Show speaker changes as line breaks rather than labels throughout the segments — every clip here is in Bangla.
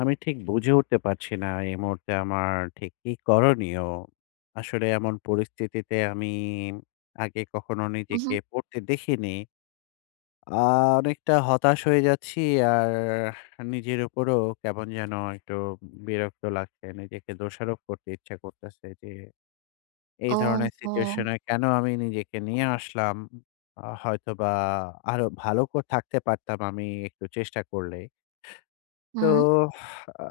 আমি ঠিক বুঝে উঠতে পারছি না এ মুহূর্তে আমার ঠিক কি করণীয়? আসলে এমন পরিস্থিতিতে আমি আগে কখনো নিজেকে
মহুম।
পড়তে দেখিনি। আ অনেকটা হতাশ হয়ে যাচ্ছি। আর নিজের উপরও কেমন যেনো একটু বিরক্ত লাগছে। নিজেকে দোষারোপ করতে ইচ্ছা করতেছে যে, এই ধরনের
ওহো!
সিচুয়েশনে কেনো আমি নিজেকে নিয়ে আসলাম? আ হয়তোবা আরো ভালো ক থাকতে পারতাম আমি একটু চেষ্টা করলে। তো
হুম।
আ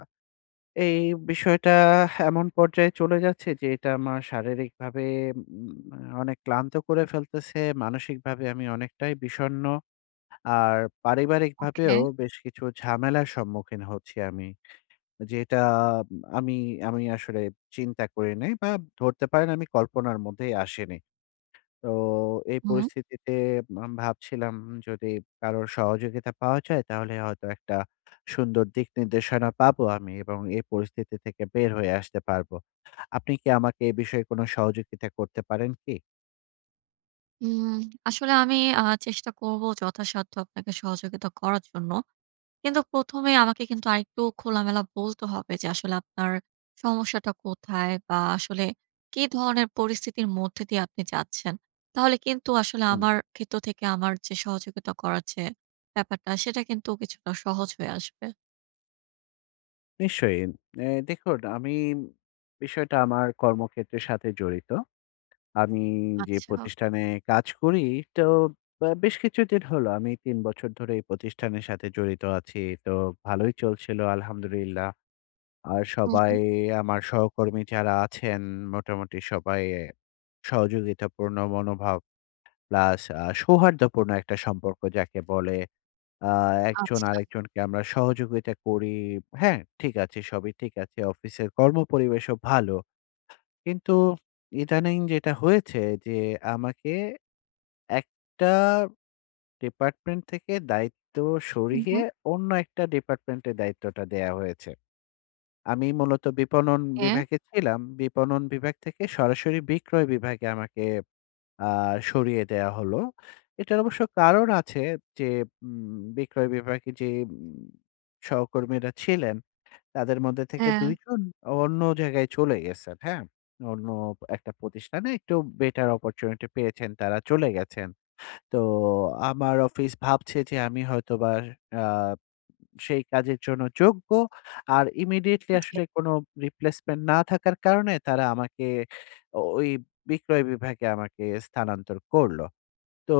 এই বিষয়টা এমন পর্যায়ে চলে যাচ্ছে যে, এটা আমার শারীরিকভাবে উম মানে অনেক ক্লান্ত করে ফেলতেছে। মানসিকভাবে আমি অনেকটাই বিষণ্ণ। আর
ওকে।
পারিবারিকভাবেও বেশ কিছু ঝামেলার সম্মুখীন হচ্ছি আমি। যেটা আমি, আমি আসলে চিন্তা করি নাই বা ধরতে পারেন আমি কল্পনার মধ্যেই আসেনি। তো এই
হুম।
পরিস্থিতিতে আম ভাবছিলাম যদি কারো সহযোগিতা পাওয়া যায়, তাহলে হয়তো একটা সুন্দর দিক-নির্দেশনা পাবো আমি এবং এ পরিস্থিতি থেকে বের হয়ে আসতে পারবো। আপনি কি আমাকে এ বিষয়ে কোনো সহযোগিতা করতে পারেন কি?
উম আসলে আমি আ চেষ্টা করবো যথাসাধ্য আপনাকে সহযোগিতা করার জন্য। কিন্তু ১ম এ আমাকে কিন্তু আরেকটু খোলামেলা বলতে হবে যে আসলে আপনার সমস্যাটা কোথায় বা আসলে কি ধরনের পরিস্থিতির মধ্যে দিয়ে আপনি যাচ্ছেন? তাহলে কিন্তু আসলে
হুম।
আমার ক্ষেত্র থেকে আমার যে সহযোগিতা করার যে ব্যাপারটা সেটা কিন্তু কিছুটা সহজ হয়ে আসবে।
নিশ্চয়ই। এ্যা দেখুন আমি বিষয়টা আমার কর্মক্ষেত্রের সাথে জড়িত। আমি যে
আচ্ছা।
প্রতিষ্ঠানে কাজ করি, তো ব্য বেশ কিছুদিন হলো; আমি ৩ বছর ধরে এই প্রতিষ্ঠানের সাথে জড়িত আছি। তো ভালোই চলছিলো আলহামদুলিল্লাহ। আর
হু, হু।
সবাই আমার সহকর্মী যারা আছেন মোটামুটি সবাই সহযোগিতাপূর্ণ মনোভাব প্লাস আ সৌহার্দ্যপূর্ণ একটা সম্পর্ক যাকে বলে। আ একজন
আচ্ছা।
আরেকজনকে আমরা সহযোগিতা করি। হ্যাঁ। ঠিক আছে সবই ঠিক আছে। অফিসের কর্মপরিবেশও ভালো। কিন্তু ইদানিং যেটা হয়েছে যে আমাকে ১ টা ডিপার্টমেন্ট থেকে দায়িত্ব
উ
সরিয়ে
হুম।
অন্য একটা ডিপার্টমেন্টে দায়িত্বটা দেয়া হয়েছে। আমি মূলত বিপণন
হ্যাঁ।
বিভাগে ছিলাম। বিপণন বিভাগ থেকে সরাসরি বিক্রয় বিভাগে আমাকে আ সরিয়ে দেয়া হলো। এটার অবশ্য কারণ আছে যে, ম্ম বিক্রয় বিভাগে যে সহকর্মীরা ছিলেন, তাদের মধ্যে থেকে
হ্যাঁ।
২ জন অন্য জায়গায় চলে গেছেন, হ্যাঁ। অন্য একটা প্রতিষ্ঠানে একটু বেটার opportunity পেয়েছেন তারা চলে গেছেন। তো আমার অফিস ভাবছে যে আমি হয়তোবা আ সেই কাজের জন্য যোগ্য। আর Immediately
জি।
আসলে কোনো Replacement না থাকার কারণে তারা আমাকে ও ঐ বিক্রয় বিভাগে আমাকে স্থানান্তর করলো। তো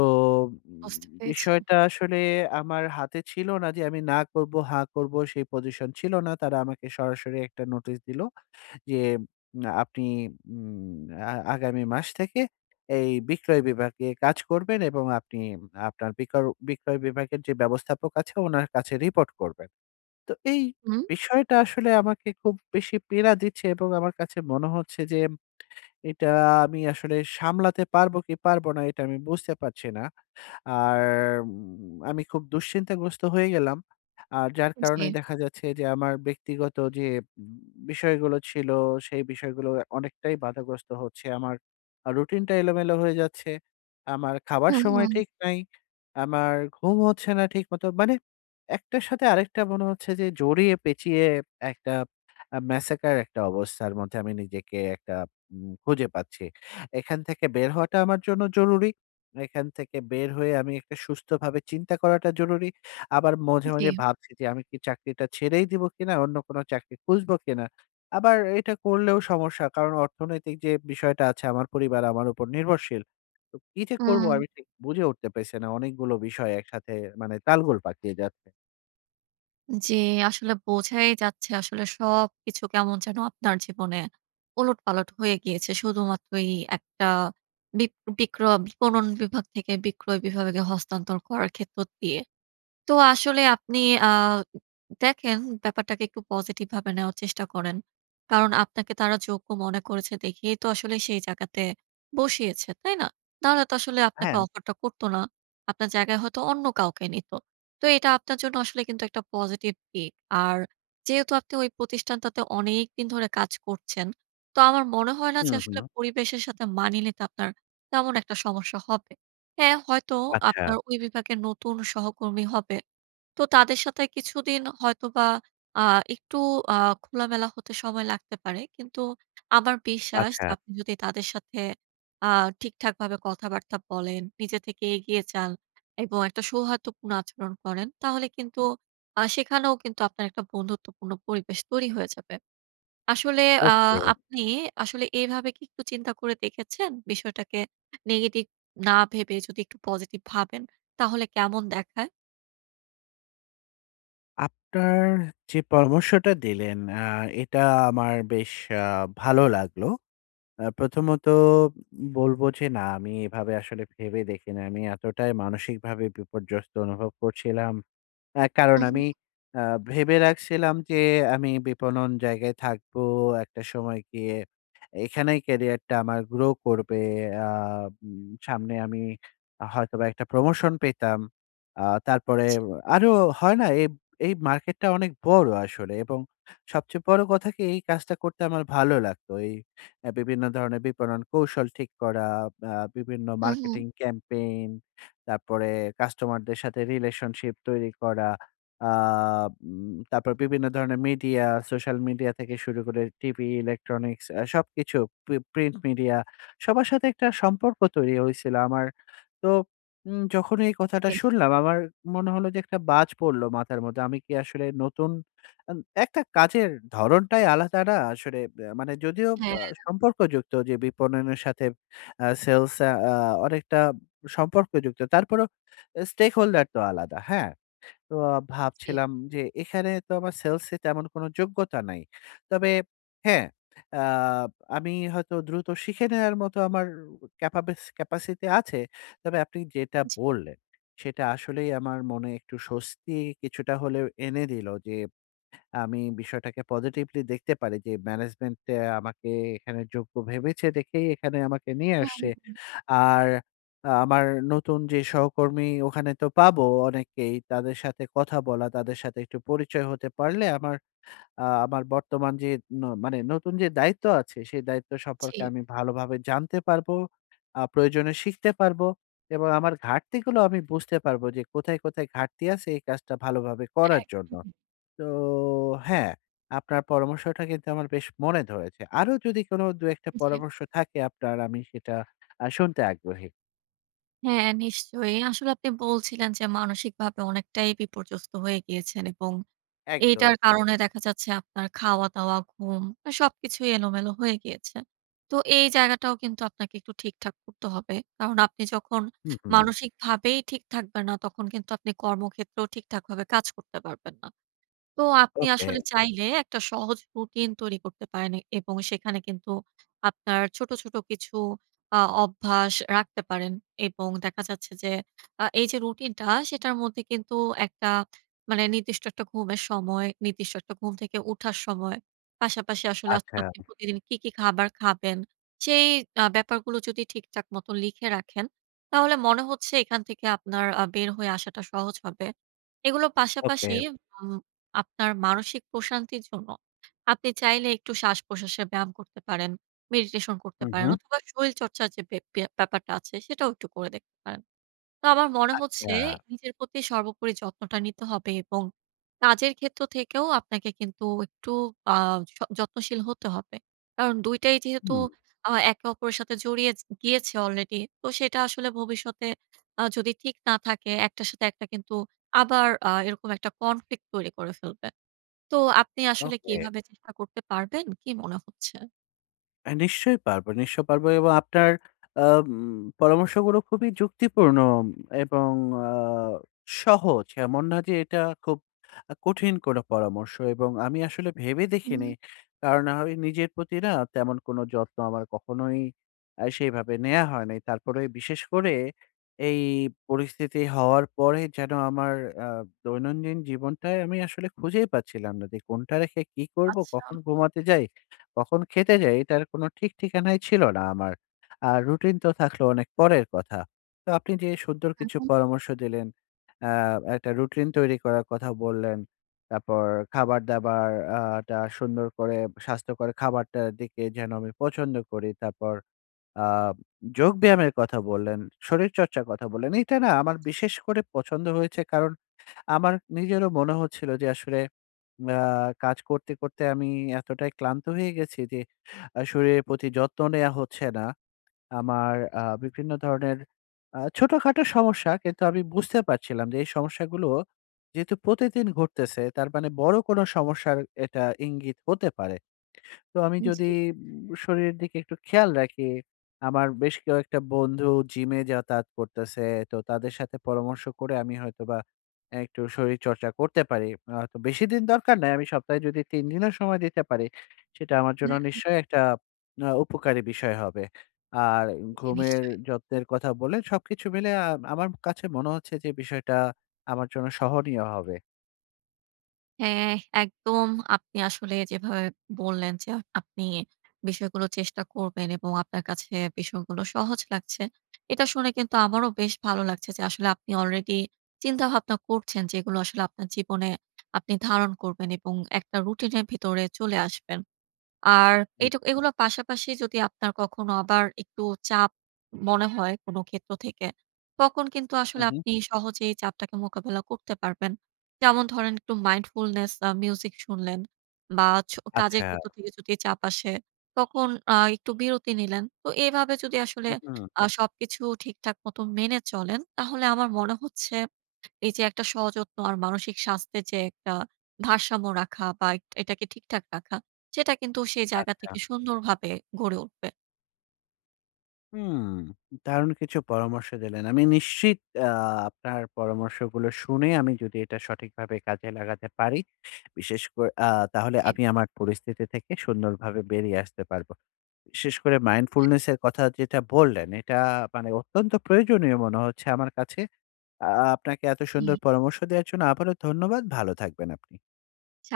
বুঝতে পেয়েছে।
বিষয়টা আসলে আমার হাতে ছিল না যে, আমি না করবো, হা করবো সেই পজিশন ছিল না। তারা আমাকে সরাসরি একটা নোটিশ দিলো, যে আপনি উম আ আগামী মাস থেকে এই বিক্রয় বিভাগে কাজ করবেন এবং আপনি আপনার বিকল বিক্রয় বিভাগের যে ব্যবস্থাপক আছে উনার কাছে রিপোর্ট করবেন। তো এই
হুম।
বিষয়টা আসলে আমাকে খুব বেশি পীড়া দিচ্ছে এবং আমার কাছে মনে হচ্ছে যে, এটা আমি আসলে সামলাতে পারবো কি পারব না; এটা আমি বুঝতে পারছি না। আর আমি খুব দুশ্চিন্তাগ্রস্ত হয়ে গেলাম। আর যার কারণে
জি।
দেখা যাচ্ছে যে, আমার ব্যক্তিগত যে বিষয়গুলো ছিল, সেই বিষয়গুলো অনেকটাই বাধাগ্রস্ত হচ্ছে। আমার আ রুটিনটা এলোমেলো হয়ে যাচ্ছে। আমার খাবার
হুম,
সময়
হুম।
ঠিক নাই। আমার ঘুম হচ্ছে না ঠিক মতো। মানে ১ টার সাথে আরেকটা মনে হচ্ছে যে জড়িয়ে, পেঁচিয়ে একটা আ Massacre একটা অবস্থার মধ্যে আমি নিজেকে একটা উ খুঁজে পাচ্ছি। এখান থেকে বের হওয়াটা আমার জন্য জরুরি। এখান থেকে বের হয়ে আমি একটা সুস্থভাবে চিন্তা করাটা জরুরি। আবার মাঝে, মাঝে
জি।
ভাবছি যে আমি কি চাকরিটা ছেড়েই দিবো কিনা? অন্য কোনো চাকরি খুঁজবো কিনা? আবার এটা করলেও সমস্যা। কারণ অর্থনৈতিক যে বিষয়টা আছে আমার পরিবার আমার উপর নির্ভরশীল। তো কি যে করবো
হুম।
আমি ঠিক বুঝে উঠতে পারছি না। অনেকগুলো বিষয় একসাথে মানে তালগোল পাকিয়ে যাচ্ছে।
জি। আসলে বোঝাই যাচ্ছে, আসলে সবকিছু কেমন যেনো আপনার জীবনে ওলটপালট হয়ে গিয়েছে। শুধুমাত্র এই একটা বিপ বিক্র বিপণন বিভাগ থেকে বিক্রয় বিভাগে হস্তান্তর করার ক্ষেত্র দিয়ে। তো আসলে আপনি আ দেখেন, ব্যাপারটাকে একটু পজিটিভভাবে নেওয়ার চেষ্টা করেন। কারণ আপনাকে তারা যোগ্য মনে করেছে দেখেই তো আসলে সেই জায়গাতে বসিয়েছে। তাই না? তাহলে তো আসলে আপনাকে
হ্যাঁ।
অফার টা করত না। আপনার জায়গায় হয়তো অন্য কাউকে নিতো। তো এটা আপনার জন্য আসলে কিন্তু একটা পজিটিভ দিক। আর যেহেতু আপনি ওই প্রতিষ্ঠানটাতে অনেকদিন ধরে কাজ করছেন। তো আমার মনে হয় না
হু,
যে, আসলে
হু।
পরিবেশের সাথে মানিয়ে নিতে আপনার তেমন একটা সমস্যা হবে। হ্যাঁ, হয়তো
আচ্ছা।
আপনার ওই বিভাগের নতুন সহকর্মী হবে। তো তাদের সাথে কিছুদিন হয়তোবা আ একটু আ খোলামেলা হতে সময় লাগতে পারে। কিন্তু আমার বিশ্বাস,
আচ্ছা।
আপনি যদি তাদের সাথে আ ঠিকঠাকভাবে কথাবার্তা বলেন, নিজে থেকে এগিয়ে যান এবং একটা সৌহার্দ্যপূর্ণ আচরণ করেন, তাহলে কিন্তু আ সেখানেও কিন্তু আপনার একটা বন্ধুত্বপূর্ণ পরিবেশ তৈরি হয়ে যাবে। আসলে আ
ওকে।
আপনি আসলে এভাবে কি একটু চিন্তা করে দেখেছেন? বিষয়টাকে নেগেটিভ না ভেবে যদি একটু পজিটিভ ভাবেন, তাহলে কেমন দেখায়?
আপনার যে পরামর্শটা দিলেন আ এটা আমার বেশ আ ভালো লাগলো। আ প্রথমত বলব, যে না আমি এভাবে আসলে ভেবে দেখি নাই। আমি এতটাই মানসিকভাবে বিপর্যস্ত অনুভব করছিলাম। আ কারণ
হু, হু।
আমি আ ভেবে রাখছিলাম যে আমি বিপণন জায়গায় থাকবো। একটা সময় গিয়ে এখানেই কেরিয়ার টা আমার গ্রো করবে। আ উম সামনে আমি হয়তোবা একটা প্রমোশন পেতাম। আ তারপরে,
জি।
আরো হয় না? এই, এই মার্কেটটা অনেক বড় আসলে। এবং সবচেয়ে বড় কথা কি এই কাজটা করতে আমার ভালো লাগতো। এই অ্যা বিভিন্ন ধরনের বিপণন কৌশল ঠিক করা আ বিভিন্ন
হু, হু।
মার্কেটিং campaign তারপরে কাস্টমারদের সাথে রিলেশনশিপ তৈরি করা। আ উম তারপরে বিভিন্ন ধরনের মিডিয়া, সোশ্যাল মিডিয়া থেকে শুরু করে টিভি, Electronics সবকিছু। প্রি প্রিন্ট মিডিয়া সবার সাথে একটা সম্পর্ক তৈরি হয়েছিল আমার। তো উম যখন এই কথাটা
ইয়েপ।
শুনলাম আমার মনে হলো যে একটা বাজ পড়ল মাথার মধ্যে। আমি কি আসলে নতুন উন একটা কাজের ধরনটাই আলাদা না? আসলে অ্যা মানে যদিও
হ্যাঁ।
বা সম্পর্কযুক্ত যে বিপণনের সাথে আ সেলস আ আ অনেকটা সম্পর্কযুক্ত। তারপরেও Stakeholder তো আলাদা। হ্যাঁ, তো
জি।
ভাবছিলাম যে এখানে তো আমার সেলস এ তেমন কোন যোগ্যতা নাই। তবে হ্যাঁ, আ আমি হয়তো দ্রুত শিখে নেওয়ার মতো আমার ক্যাপাব্যাস Capacity আছে। তবে আপনি যেটা
জি।
বললেন সেটা আসলেই আমার মনে একটু স্বস্তি কিছুটা হলেও এনে দিলো। যে আমি বিষয়টাকে Positively দেখতে পারি যে Management এ আমাকে এখানে যোগ্য ভেবেছে দেখেই এখানে আমাকে নিয়ে
হু,
আসছে।
হু।
আর আ আমার নতুন যে সহকর্মী ওখানে তো পাবো অনেকেই তাদের সাথে কথা বলা, তাদের সাথে একটু পরিচয় হতে পারলে আমার আ আমার বর্তমান যে ন মানে নতুন যে দায়িত্ব আছে সেই দায়িত্ব সম্পর্কে
জি।
আমি ভালোভাবে জানতে পারবো। আ প্রয়োজনে শিখতে পারবো, এবং আমার ঘাটতি গুলো আমি বুঝতে পারবো। যে কোথায়, কোথায় ঘাটতি আছে এই কাজটা ভালোভাবে করার জন্য।
একদমই।
তো হ্যাঁ, আপনার পরামর্শটা কিন্তু আমার বেশ মনে ধরেছে। আরো যদি কোন ২ ১ টা
জি।
পরামর্শ থাকে আপনার আমি সেটা আ শুনতে আগ্রহী।
হ্যাঁ, নিশ্চয়ই। আসলে আপনি বলছিলেন যে, মানসিকভাবে অনেকটাই বিপর্যস্ত হয়ে গিয়েছেন। এবং এইটার
একদম।
কারণে দেখা যাচ্ছে আপনার খাওয়া দাওয়া, ঘুম এ সবকিছুই এলোমেলো হয়ে গিয়েছে। তো এই জায়গাটাও কিন্তু আপনাকে একটু ঠিকঠাক করতে হবে। কারণ আপনি যখন
হুম, হুম।
মানসিকভাবেই ঠিক থাকবেন না, তখন কিন্তু আপনি কর্মক্ষেত্রেও ঠিকঠাকভাবে কাজ করতে পারবেন না। তো আপনি
ওকে।
আসলে চাইলে একটা সহজ রুটিন তৈরি করতে পারেন এ এবং সেখানে কিন্তু আপনার ছোট, ছোট কিছু আ অভ্যাস রাখতে পারেন। এবং দেখা যাচ্ছে যে আ এই যে রুটিনটা, সেটার মধ্যে কিন্তু একটা মানে নির্দিষ্ট একটা ঘুমের সময়, নির্দিষ্ট একটা ঘুম থেকে উঠার সময়। পাশাপাশি আসলে আ
আচ্ছা
আপনি প্রতিদিন কী কী খাবার খাবেন? সেই আ ব্যাপারগুলো যদি ঠিকঠাক মত লিখে রাখেন, তাহলে মনে হচ্ছে এখান থেকে আপনার আ বের হয়ে আসাটা সহজ হবে। এগুলো পাশাপাশি
ওকে।
উম আপনার মানসিক প্রশান্তির জন্য আপনি চাইলে একটু শ্বাসপ্রশ্বাসের ব্যায়াম করতে পারেন, মেডিটেশন করতে
হুম,
পারেন
হুম।
অথবা শরীরচর্চার যে বে ব্যাপারটা আছে, সেটাও একটু করে দেখতে পারেন। তো আমার মনে হচ্ছে
আচ্ছা।
নিজের প্রতি সর্বোপরি যত্নটা নিতে হবে এবং কাজের ক্ষেত্র থেকেও আপনাকে কিন্তু একটু আ য যত্নশীল হতে হবে। কারণ ২ টাই যেহেতু
হুম।
আ একে অপরের সাথে জড়িয়ে জি গিয়েছে অলরেডি তো, সেটা আসলে ভবিষ্যতে আ যদি ঠিক না থাকে, একটার সাথে একটা কিন্তু আবার আ এরকম একটা কনফ্লিক্ট তৈরি করে ফেলবে। তো আপনি আসলে কি
ওকে।
এভাবে চেষ্টা করতে পারবেন? কী মনে হচ্ছে?
এ নিশ্চয়ই পারবো, নিশ্চয়ই পারব। এবং আপনার আম পরামর্শগুলো খুবই যুক্তিপূর্ণ এবং আ সহজ। এমন না যে, এটা খুব আ কঠিন কোনো পরামর্শ এবং আমি আসলে ভেবে দেখিনি।
হুম।
কার না, হয় নিজের প্রতি না তেমন কোনো যত্ন আমার কখনোই আ সেইভাবে নেয়া হয় নাই। তারপরে বিশেষ করে এই পরিস্থিতি হওয়ার পরে যেন আমার আ দৈনন্দিন জীবনটায় আমি আসলে বুঝেই পাচ্ছিলাম না যে, কোনটা রেখে কী করবো,
আচ্ছা।
কখন ঘুমাতে যাই, কখন খেতে যাই? এটার কোনো ঠিক ঠিকানাই ছিল না আমার। আ রুটিন তো থাকলো অনেক পরের কথা। তো আপনি যে সুন্দর
হুম,
কিছু
হুম।
পরামর্শ দিলেন আ একটা রুটিন তৈরি করার কথা বললেন। তারপর খাবার দাবার আ টা সুন্দর করে স্বাস্থ্যকর খাবারটার দিকে যেন আমি পছন্দ করি। তারপর আ যোগব্যায়ামের কথা বললেন, শরীরচর্চার কথা বললেন। এটা না আমার
জি।
বিশেষ করে পছন্দ হয়েছে। কারণ আমার নিজেরও মনে হচ্ছিল যে, আসলে মা কাজ করতে, করতে আমি এতটাই ক্লান্ত হয়ে গেছি যে, আ শরীরের প্রতি যত্ন নেয়া হচ্ছে না। আমার আ বিভিন্ন ধরনের আ ছোটখাটো সমস্যা কিন্তু আমি বুঝতে পারছিলাম যে, এই সমস্যাগুলো যেহেতু প্রতিদিন ঘটতেছে, তার মানে বড় কোনো সমস্যার এটা ইঙ্গিত হতে পারে। তো আমি
উম
যদি
জি।
উম শরীরের দিকে একটু খেয়াল রাখি, আমার বেশ কয়েকটা বন্ধু জিমে যাতায়াত করতেছে। তো তাদের সাথে পরামর্শ করে আমি হয়তোবা এ একটু শরীরচর্চা করতে পারি। আ হয়তো বেশি দিন দরকার নাই। আমি সপ্তাহে যদি ৩ দিনও সময় দিতে পারি, সেটা আমার জন্য
হ্যাঁ।
নিশ্চয়ই একটা আ উপকারী বিষয় হবে। আর
জি,
ঘুমের
নিশ্চয়ই।
যত্নের কথা বলে সবকিছু মিলে আ আমার কাছে মনে হচ্ছে যে, বিষয়টা আমার জন্য সহনীয় হবে।
হ্যাঁ, একদম। আপনি আসলে যেভাবে বললেন, যা আপনি বিষয়গুলো চেষ্টা করবেন এবং আপনার কাছে বিষয়গুলো সহজ লাগছে। এটা শুনে কিন্তু আমারও বেশ ভালো লাগছে। যে আসলে আপনি আলরেডি চিন্তাভাবনা করছেন। যে এগুলো আসলে আপনার জীবনে আপনি ধারণ করবেন এবং একটা রুটিনের ভিতরে চলে আসবেন। আর
হুম।
এটুক এগুলো পাশাপাশি যদি আপনার কখনো আবার একটু চাপ মনে হয় কোন ক্ষেত্র থেকে। তখন কিন্তু
হু,
আসলে
হু।
আপনি সহজেই চাপটাকে মোকাবেলা করতে পারবেন। যেমন ধরেন, একটু mindfulness আ মিউজিক শুনলেন বা, ছো কাজের ক্ষেত্র
আচ্ছা।
থেকে যদি চাপ আসে, তখন আ একটু বিরতি নিলেন। তো এভাবে যদি আসলে
হু, হু।
আ সবকিছু ঠিকঠাক মত মেনে চলেন। তাহলে আমার মনে হচ্ছে, এইযে একটা সযত্ন আর মানসিক স্বাস্থ্যের যে একটা ভারসাম্য রাখা বা, এট এটাকে ঠিকঠাক রাখা। সেটা কিন্তু সেই জায়গা
আচ্ছা।
থেকে সুন্দরভাবে গড়ে উঠবে।
হুম, দারুন কিছু পরামর্শ দিলেন। আমি নিশ্চিত আ আপনার পরামর্শগুলো শুনে আমি যদি এটা সঠিকভাবে কাজে লাগাতে পারি, বিশেষ করে আ তাহলে
জী।
আমি আমার পরিস্থিতি থেকে সুন্দরভাবে বেরিয়ে আসতে পারব। বিশেষ করে
জি।
mindfulness এর কথা যেটা বললেন, এটা মানে অত্যন্ত প্রয়োজনীয় মনে হচ্ছে আমার কাছে। য়া আপনাকে এত
হুম।
সুন্দর পরামর্শ দেওয়ার জন্য আবারো ধন্যবাদ। ভালো থাকবেন আপনি।
ছাদ